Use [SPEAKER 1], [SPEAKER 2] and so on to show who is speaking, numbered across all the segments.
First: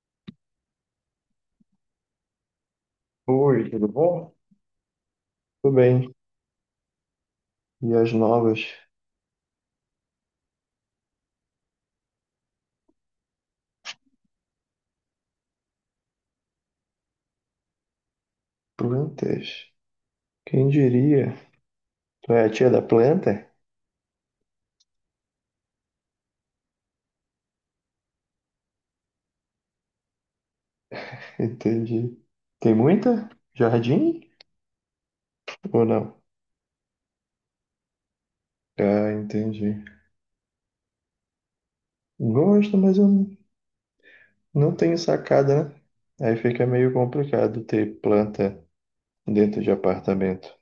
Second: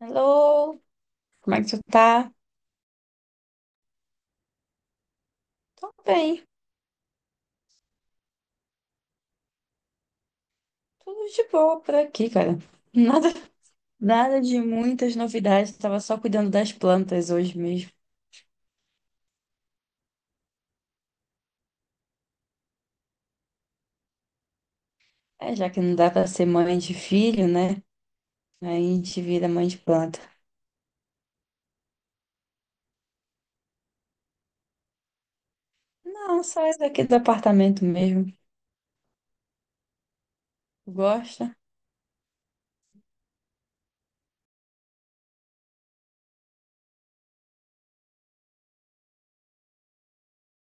[SPEAKER 1] Hello, como é que tu tá?
[SPEAKER 2] Oi, tudo bom? Tudo
[SPEAKER 1] Tô
[SPEAKER 2] bem.
[SPEAKER 1] bem,
[SPEAKER 2] E as novas
[SPEAKER 1] tudo de boa por aqui, cara. Nada, nada de muitas novidades, tava só cuidando das plantas hoje mesmo.
[SPEAKER 2] plantas? Quem diria? Tu é a tia da planta?
[SPEAKER 1] É, já que não dá pra ser mãe de filho, né? Aí a gente vira mãe de planta.
[SPEAKER 2] Entendi. Tem muita? Jardim? Ou não?
[SPEAKER 1] Não, só isso aqui do apartamento mesmo.
[SPEAKER 2] Ah, entendi.
[SPEAKER 1] Gosta?
[SPEAKER 2] Gosto, mas eu não tenho sacada, né? Aí fica meio complicado ter planta dentro de apartamento.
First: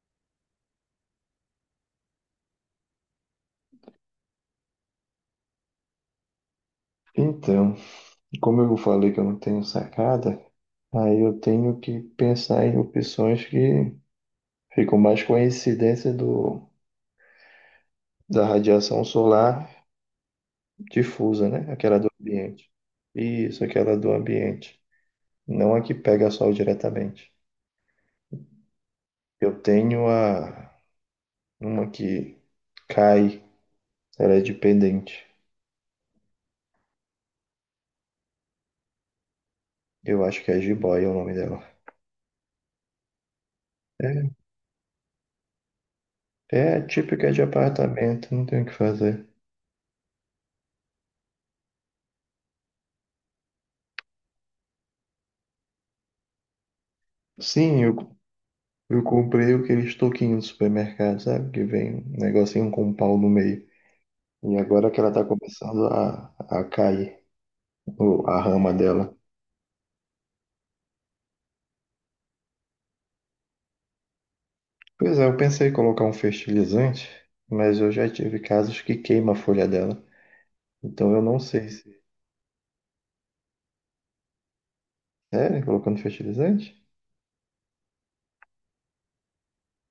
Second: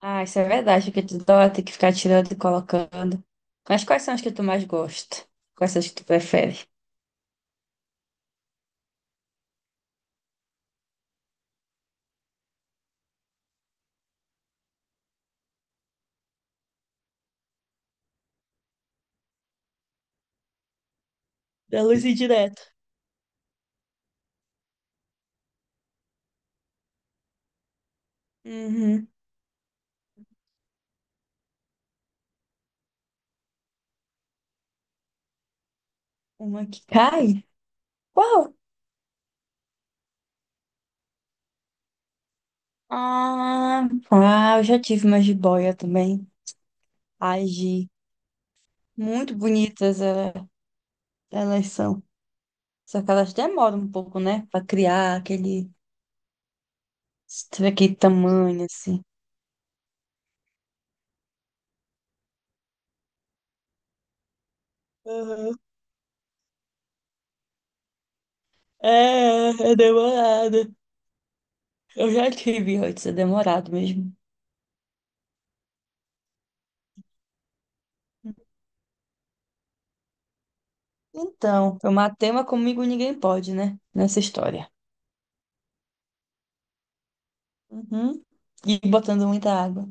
[SPEAKER 1] Ah, isso é verdade, que tu dó, tem que ficar tirando e colocando. Mas quais são as que tu mais gosta? Quais são as que tu prefere?
[SPEAKER 2] Então, como eu falei que eu não tenho sacada, aí eu tenho que pensar em opções que ficam mais com a incidência da radiação solar difusa, né?
[SPEAKER 1] Da
[SPEAKER 2] Aquela
[SPEAKER 1] luz
[SPEAKER 2] do
[SPEAKER 1] indireta.
[SPEAKER 2] ambiente. Isso, aquela do ambiente. Não a que pega sol diretamente.
[SPEAKER 1] Uhum.
[SPEAKER 2] Eu tenho a Uma que cai, ela é de pendente.
[SPEAKER 1] Uma que cai? Qual?
[SPEAKER 2] Eu acho que é jiboia o nome dela.
[SPEAKER 1] Ah,
[SPEAKER 2] É,
[SPEAKER 1] ah, eu já tive uma jiboia também.
[SPEAKER 2] É a típica de
[SPEAKER 1] Ai, Gi,
[SPEAKER 2] apartamento, não tem o que fazer.
[SPEAKER 1] muito bonitas é, elas são. Só que elas demoram um pouco, né? Pra criar aquele,
[SPEAKER 2] Sim,
[SPEAKER 1] aquele
[SPEAKER 2] eu,
[SPEAKER 1] tamanho, assim.
[SPEAKER 2] eu comprei aqueles toquinhos do supermercado, sabe? Que vem um negocinho com um pau no meio. E agora que ela tá
[SPEAKER 1] Aham.
[SPEAKER 2] começando a cair, a rama dela.
[SPEAKER 1] É, é demorado. Eu já tive antes, é demorado mesmo.
[SPEAKER 2] Pois é, eu pensei em colocar um fertilizante, mas eu já tive casos que queima a folha dela. Então eu não sei
[SPEAKER 1] Então, eu
[SPEAKER 2] se.
[SPEAKER 1] matei uma comigo ninguém pode, né? Nessa história.
[SPEAKER 2] Sério? Colocando fertilizante?
[SPEAKER 1] Uhum. E botando muita água.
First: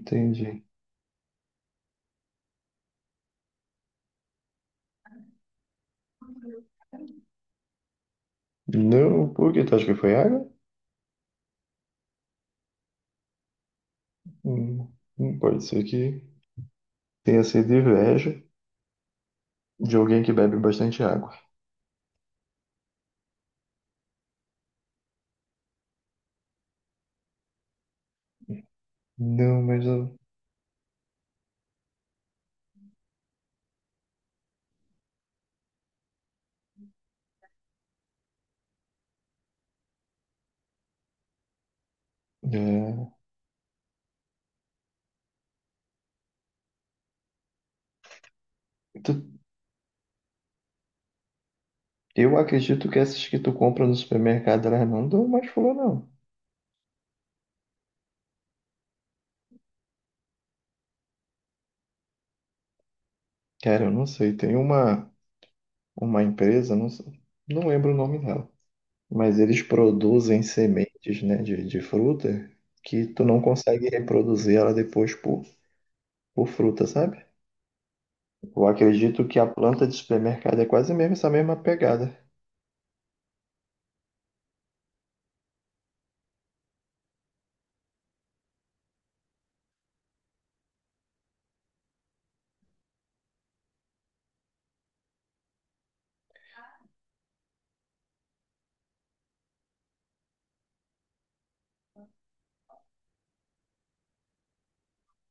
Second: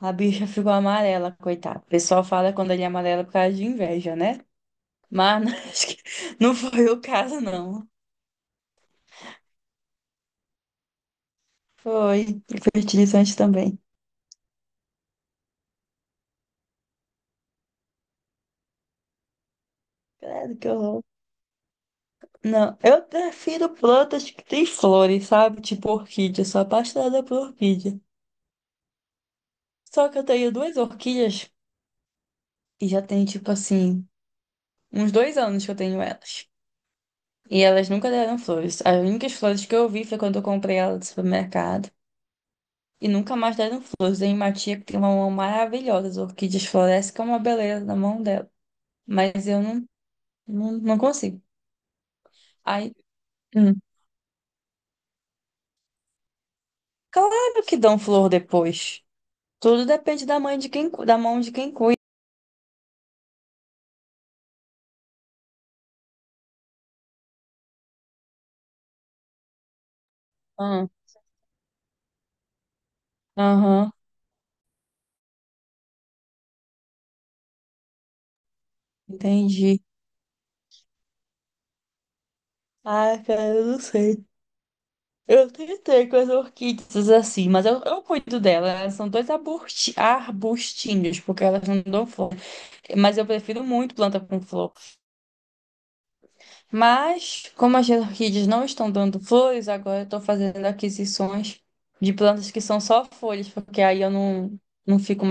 [SPEAKER 1] A bicha ficou amarela, coitada. O pessoal fala quando ele é amarelo por causa de inveja, né? Mas acho que não foi o caso, não.
[SPEAKER 2] Não, por quê? Tu acha que foi água?
[SPEAKER 1] Foi fertilizante também.
[SPEAKER 2] Hum, Pode ser que tenha sido inveja de alguém que bebe
[SPEAKER 1] Credo que
[SPEAKER 2] bastante
[SPEAKER 1] horror.
[SPEAKER 2] água.
[SPEAKER 1] Não, eu prefiro plantas que têm flores, sabe? Tipo orquídea, sou apaixonada por orquídea.
[SPEAKER 2] Não, mas
[SPEAKER 1] Só
[SPEAKER 2] eu.
[SPEAKER 1] que eu tenho duas orquídeas e já tem, tipo assim, uns 2 anos que eu tenho elas. E elas nunca deram flores. As únicas flores que eu vi foi quando eu comprei elas no supermercado. E
[SPEAKER 2] é,
[SPEAKER 1] nunca mais deram flores. Tem uma tia que tem uma mão maravilhosa. As orquídeas florescem que é uma beleza na mão dela.
[SPEAKER 2] tu-
[SPEAKER 1] Mas eu não, não consigo.
[SPEAKER 2] eu acredito
[SPEAKER 1] Aí,
[SPEAKER 2] que essas que tu
[SPEAKER 1] hum,
[SPEAKER 2] compra no supermercado, elas não dão mais flor, não.
[SPEAKER 1] claro que dão flor depois. Tudo depende da mãe de quem, da mão de quem cuida.
[SPEAKER 2] Cara, eu não sei. Tem uma empresa, não lembro o nome dela. Mas eles produzem
[SPEAKER 1] Ah,
[SPEAKER 2] sementes, né, de fruta que tu não consegue
[SPEAKER 1] aham,
[SPEAKER 2] reproduzir ela depois por fruta, sabe? Eu acredito que a
[SPEAKER 1] entendi.
[SPEAKER 2] planta de supermercado é quase mesmo essa mesma pegada.
[SPEAKER 1] Ah, cara, eu não sei. Eu tentei com as orquídeas assim, mas eu cuido delas. Elas são dois arbustinhos, porque elas não dão flor. Mas eu prefiro muito planta com flor. Mas, como as orquídeas não estão dando flores, agora eu estou fazendo aquisições de plantas que são só folhas, porque aí eu não, não fico.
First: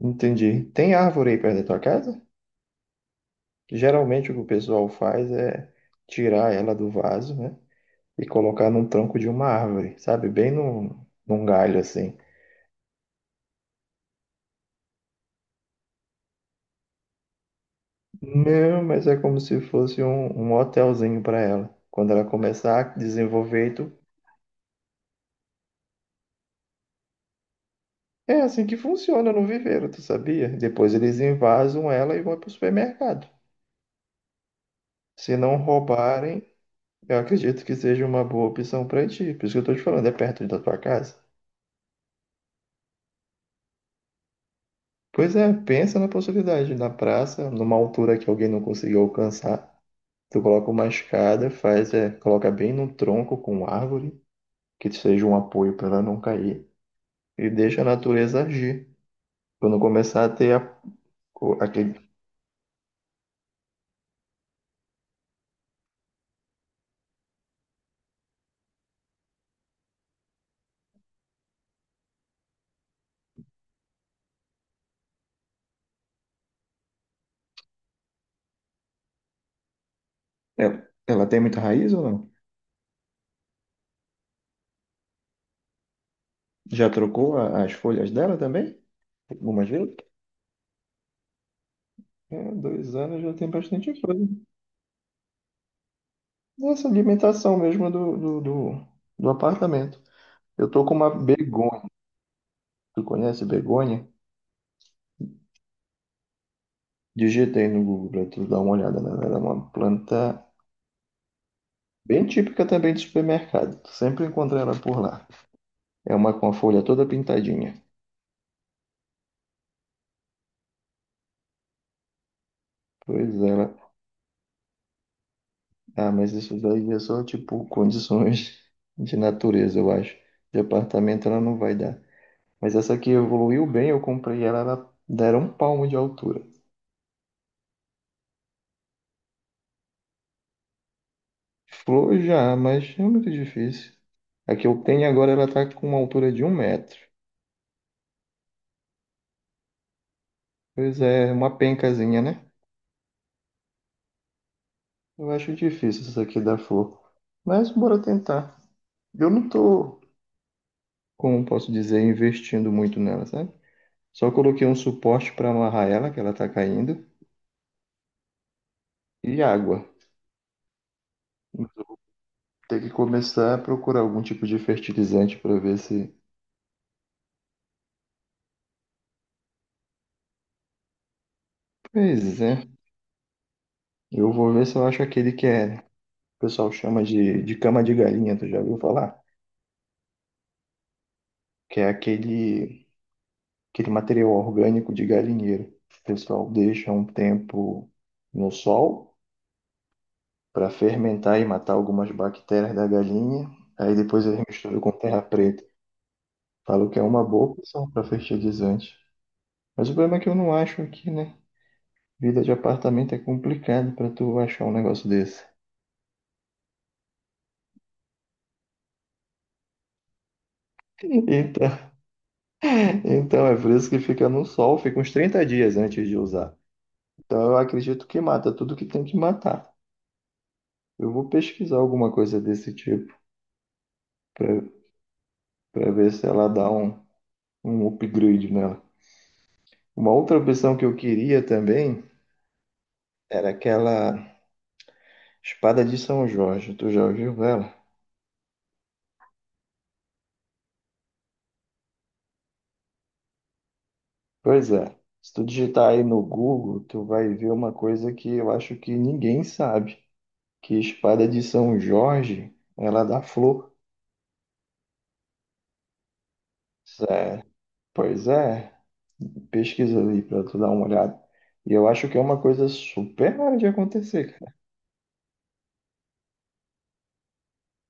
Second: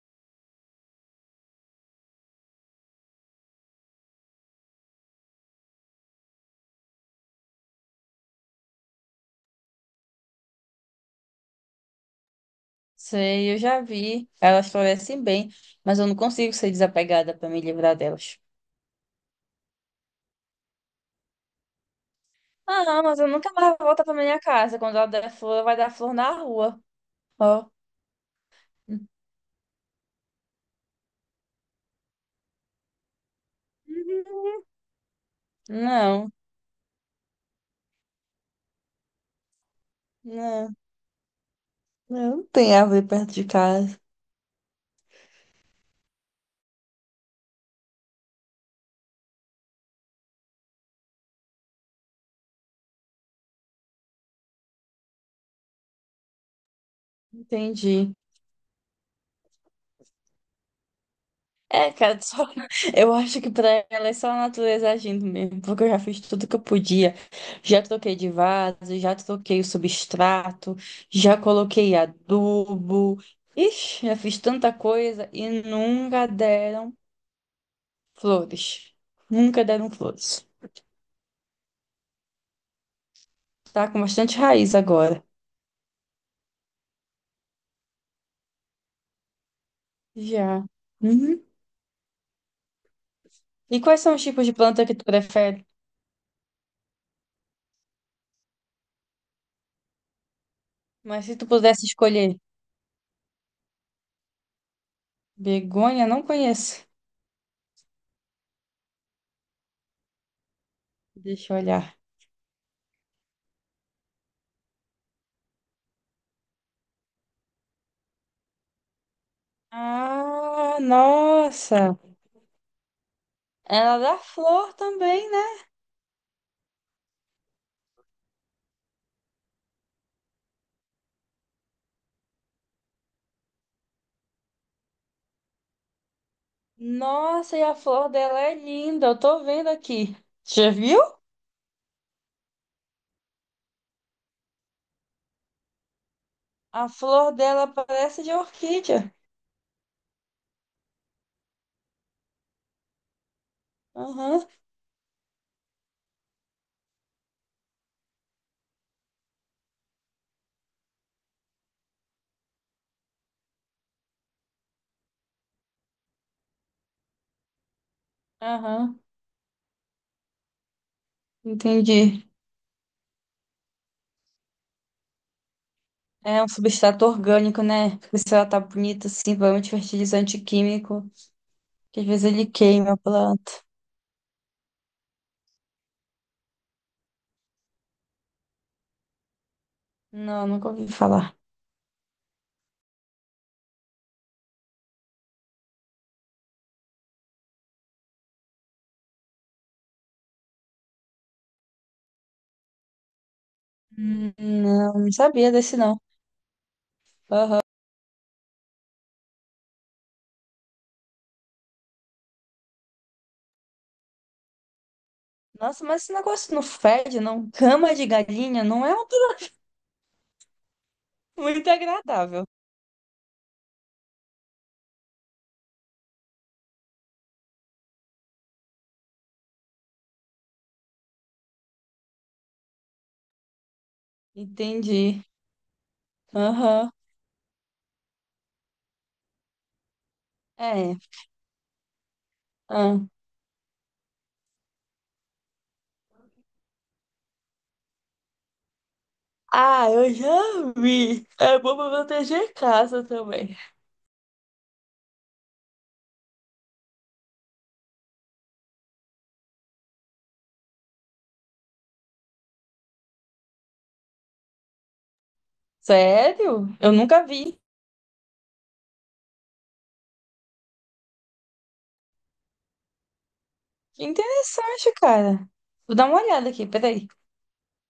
[SPEAKER 2] Entendi. Tem árvore aí perto da tua casa? Geralmente o que o pessoal faz é tirar ela do vaso, né, e colocar num tronco de uma árvore, sabe? Bem num galho assim.
[SPEAKER 1] Sei, eu já vi. Elas florescem bem, mas eu não consigo ser desapegada pra me livrar delas.
[SPEAKER 2] Não, mas é como se fosse um hotelzinho para ela. Quando ela começar
[SPEAKER 1] Ah,
[SPEAKER 2] a
[SPEAKER 1] não, mas eu nunca
[SPEAKER 2] desenvolver,
[SPEAKER 1] mais
[SPEAKER 2] tu
[SPEAKER 1] volto pra minha casa. Quando ela der flor, vai dar flor na rua. Ó.
[SPEAKER 2] É assim que funciona no viveiro, tu sabia? Depois eles invasam ela e vão pro supermercado. Se não
[SPEAKER 1] Não,
[SPEAKER 2] roubarem, eu acredito que seja uma boa opção pra ti. Por isso que eu tô te falando, é perto da
[SPEAKER 1] não,
[SPEAKER 2] tua casa.
[SPEAKER 1] não, não tem árvore perto de casa.
[SPEAKER 2] Pois é, pensa na possibilidade, na praça, numa altura que alguém não conseguiu alcançar. Tu coloca uma escada, faz, é, coloca bem num tronco com árvore, que seja um apoio pra ela não cair, e deixa a
[SPEAKER 1] Entendi.
[SPEAKER 2] natureza agir. Quando começar a ter
[SPEAKER 1] É,
[SPEAKER 2] aquele.
[SPEAKER 1] cara, só eu acho que pra ela é só a natureza agindo mesmo, porque eu já fiz tudo que eu podia. Já troquei de vaso, já troquei o substrato, já coloquei adubo. Ixi, já fiz tanta coisa e nunca deram flores. Nunca deram flores.
[SPEAKER 2] Ela tem muita raiz ou não?
[SPEAKER 1] Tá com bastante raiz agora.
[SPEAKER 2] Já trocou as folhas dela também? Algumas vezes?
[SPEAKER 1] Já. Uhum.
[SPEAKER 2] É, 2 anos já tem
[SPEAKER 1] E
[SPEAKER 2] bastante
[SPEAKER 1] quais são os
[SPEAKER 2] coisa.
[SPEAKER 1] tipos de planta que tu prefere?
[SPEAKER 2] Essa alimentação mesmo do apartamento. Eu tô com uma
[SPEAKER 1] Mas se tu
[SPEAKER 2] begônia.
[SPEAKER 1] pudesse escolher,
[SPEAKER 2] Tu conhece begônia?
[SPEAKER 1] begônia, não conheço.
[SPEAKER 2] Digitei no Google pra tu dar uma olhada, né? Ela é uma planta
[SPEAKER 1] Deixa eu olhar.
[SPEAKER 2] bem típica também de supermercado. Tu sempre encontra ela por lá. É uma com a folha toda pintadinha.
[SPEAKER 1] Ah, nossa.
[SPEAKER 2] Pois é, ela.
[SPEAKER 1] Ela é da flor também, né?
[SPEAKER 2] Ah, mas isso daí é só tipo condições de natureza, eu acho. De apartamento ela não vai dar. Mas essa aqui evoluiu bem, eu comprei ela, ela dera um palmo de altura.
[SPEAKER 1] Nossa, e a flor dela é linda. Eu tô vendo aqui. Já viu?
[SPEAKER 2] Flor já, mas é muito difícil. A que eu tenho agora, ela tá com uma altura de um
[SPEAKER 1] A
[SPEAKER 2] metro.
[SPEAKER 1] flor dela parece de orquídea.
[SPEAKER 2] Pois é, uma pencazinha, né?
[SPEAKER 1] Aham,
[SPEAKER 2] Eu acho difícil essa aqui dar flor. Mas bora tentar. Eu não tô, Como posso dizer, investindo muito nela, sabe? Só coloquei um suporte para amarrar ela, que ela tá caindo,
[SPEAKER 1] aham.
[SPEAKER 2] e água. Mas eu vou
[SPEAKER 1] Entendi.
[SPEAKER 2] ter que começar a procurar algum tipo de fertilizante para ver se.
[SPEAKER 1] É um substrato orgânico, né? Porque se ela tá bonita assim, provavelmente fertilizante químico, que às vezes
[SPEAKER 2] Pois
[SPEAKER 1] ele
[SPEAKER 2] é.
[SPEAKER 1] queima a planta.
[SPEAKER 2] Eu vou ver se eu acho aquele que é o pessoal chama de cama de galinha, tu já ouviu falar?
[SPEAKER 1] Não, nunca ouvi falar.
[SPEAKER 2] Que é aquele material orgânico de galinheiro. O pessoal deixa um tempo no sol para fermentar e matar algumas bactérias da galinha, aí depois eles misturam com
[SPEAKER 1] Não, não
[SPEAKER 2] terra
[SPEAKER 1] sabia
[SPEAKER 2] preta.
[SPEAKER 1] desse não.
[SPEAKER 2] Falam que é uma boa
[SPEAKER 1] Ah,
[SPEAKER 2] opção para fertilizante. Mas o problema é que eu não acho aqui, né? Vida de apartamento é complicado para tu achar um negócio desse.
[SPEAKER 1] nossa, mas esse negócio não fede, não? Cama de galinha não é um muito
[SPEAKER 2] Então,
[SPEAKER 1] agradável.
[SPEAKER 2] então é por isso que fica no sol, fica uns 30 dias antes de usar. Então eu acredito que mata tudo que tem que matar. Eu vou pesquisar alguma coisa desse tipo para
[SPEAKER 1] Entendi.
[SPEAKER 2] para ver se ela dá
[SPEAKER 1] Aham.
[SPEAKER 2] um upgrade nela. Uma outra opção que eu
[SPEAKER 1] É.
[SPEAKER 2] queria também
[SPEAKER 1] Ah.
[SPEAKER 2] era aquela espada de São Jorge. Tu já ouviu ela?
[SPEAKER 1] Ah, eu já vi. É bom pra proteger casa também.
[SPEAKER 2] Pois é. Se tu digitar aí no Google, tu vai ver uma coisa que eu acho que ninguém sabe, que espada de São Jorge, ela dá flor.
[SPEAKER 1] Sério? Eu nunca
[SPEAKER 2] Sério.
[SPEAKER 1] vi.
[SPEAKER 2] Pois é. Pesquisa ali para tu dar uma olhada. E eu acho que é uma coisa super rara de
[SPEAKER 1] Que
[SPEAKER 2] acontecer, cara.
[SPEAKER 1] interessante, cara. Vou dar uma olhada aqui, peraí.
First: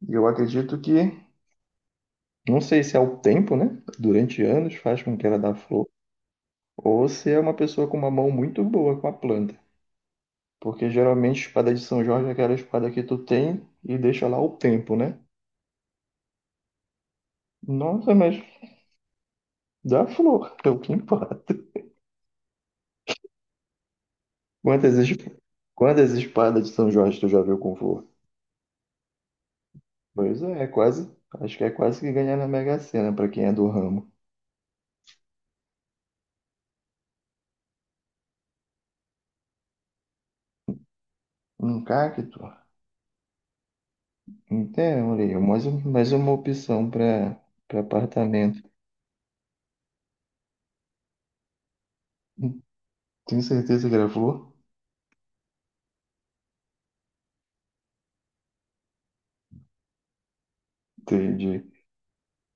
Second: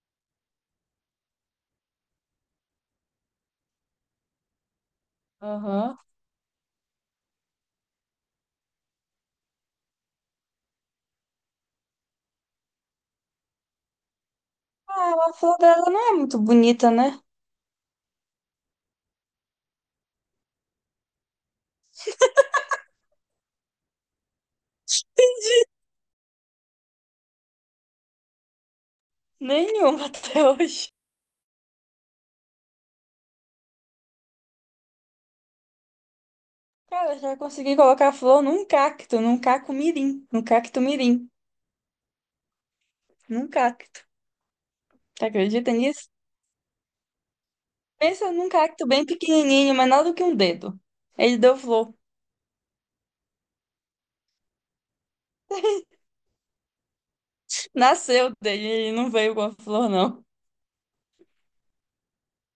[SPEAKER 2] E eu acredito que, não sei se é o tempo, né? Durante anos faz com que ela dá flor,
[SPEAKER 1] Aham.
[SPEAKER 2] ou se é uma pessoa com uma mão muito boa com a planta. Porque geralmente espada de São Jorge é aquela espada que tu tem e deixa lá o tempo,
[SPEAKER 1] Ah,
[SPEAKER 2] né?
[SPEAKER 1] a flor dela não é muito bonita, né?
[SPEAKER 2] Nossa, mas dá flor, é o que importa. Quantas, es- Quantas espadas de São Jorge tu já viu com flor?
[SPEAKER 1] Nenhuma
[SPEAKER 2] Pois
[SPEAKER 1] até
[SPEAKER 2] é, é
[SPEAKER 1] hoje.
[SPEAKER 2] quase. Acho que é quase que ganhar na Mega Sena pra quem é do ramo.
[SPEAKER 1] Cara, já consegui colocar flor num cacto, num cacto mirim,
[SPEAKER 2] Um cacto?
[SPEAKER 1] num cacto.
[SPEAKER 2] Então,
[SPEAKER 1] Você
[SPEAKER 2] ali, é mais,
[SPEAKER 1] acredita
[SPEAKER 2] um-
[SPEAKER 1] nisso?
[SPEAKER 2] mais uma opção para
[SPEAKER 1] Pensa num
[SPEAKER 2] apartamento.
[SPEAKER 1] cacto bem pequenininho, menor do que um dedo. Ele deu flor.
[SPEAKER 2] Tenho certeza que era flor?
[SPEAKER 1] Nasceu dele, ele não veio com a flor, não.
[SPEAKER 2] Entendi.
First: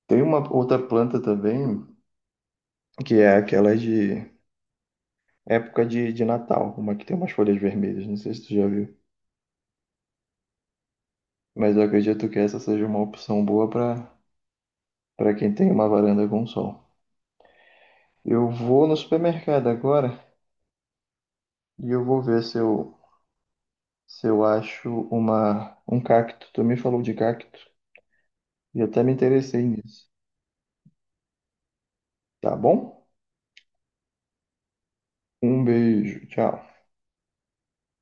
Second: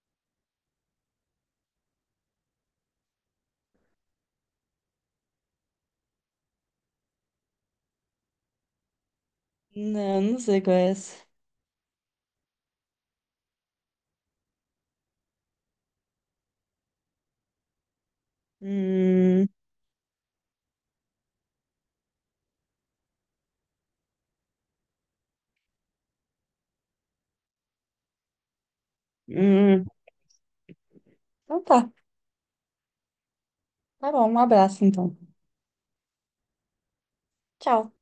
[SPEAKER 2] Tem uma outra planta também, que é aquela de época de Natal, uma que tem umas folhas vermelhas, não sei se tu já viu.
[SPEAKER 1] Não, não sei qual é essa.
[SPEAKER 2] Mas eu acredito que essa seja uma opção boa para quem tem uma varanda com sol. Eu vou no
[SPEAKER 1] Hum,
[SPEAKER 2] supermercado agora e eu vou ver se eu acho um cacto. Tu me falou de cacto e até me interessei
[SPEAKER 1] hum.
[SPEAKER 2] nisso,
[SPEAKER 1] Então tá.
[SPEAKER 2] tá bom?
[SPEAKER 1] Tá bom, um abraço então.
[SPEAKER 2] Um beijo, tchau.
[SPEAKER 1] Tchau.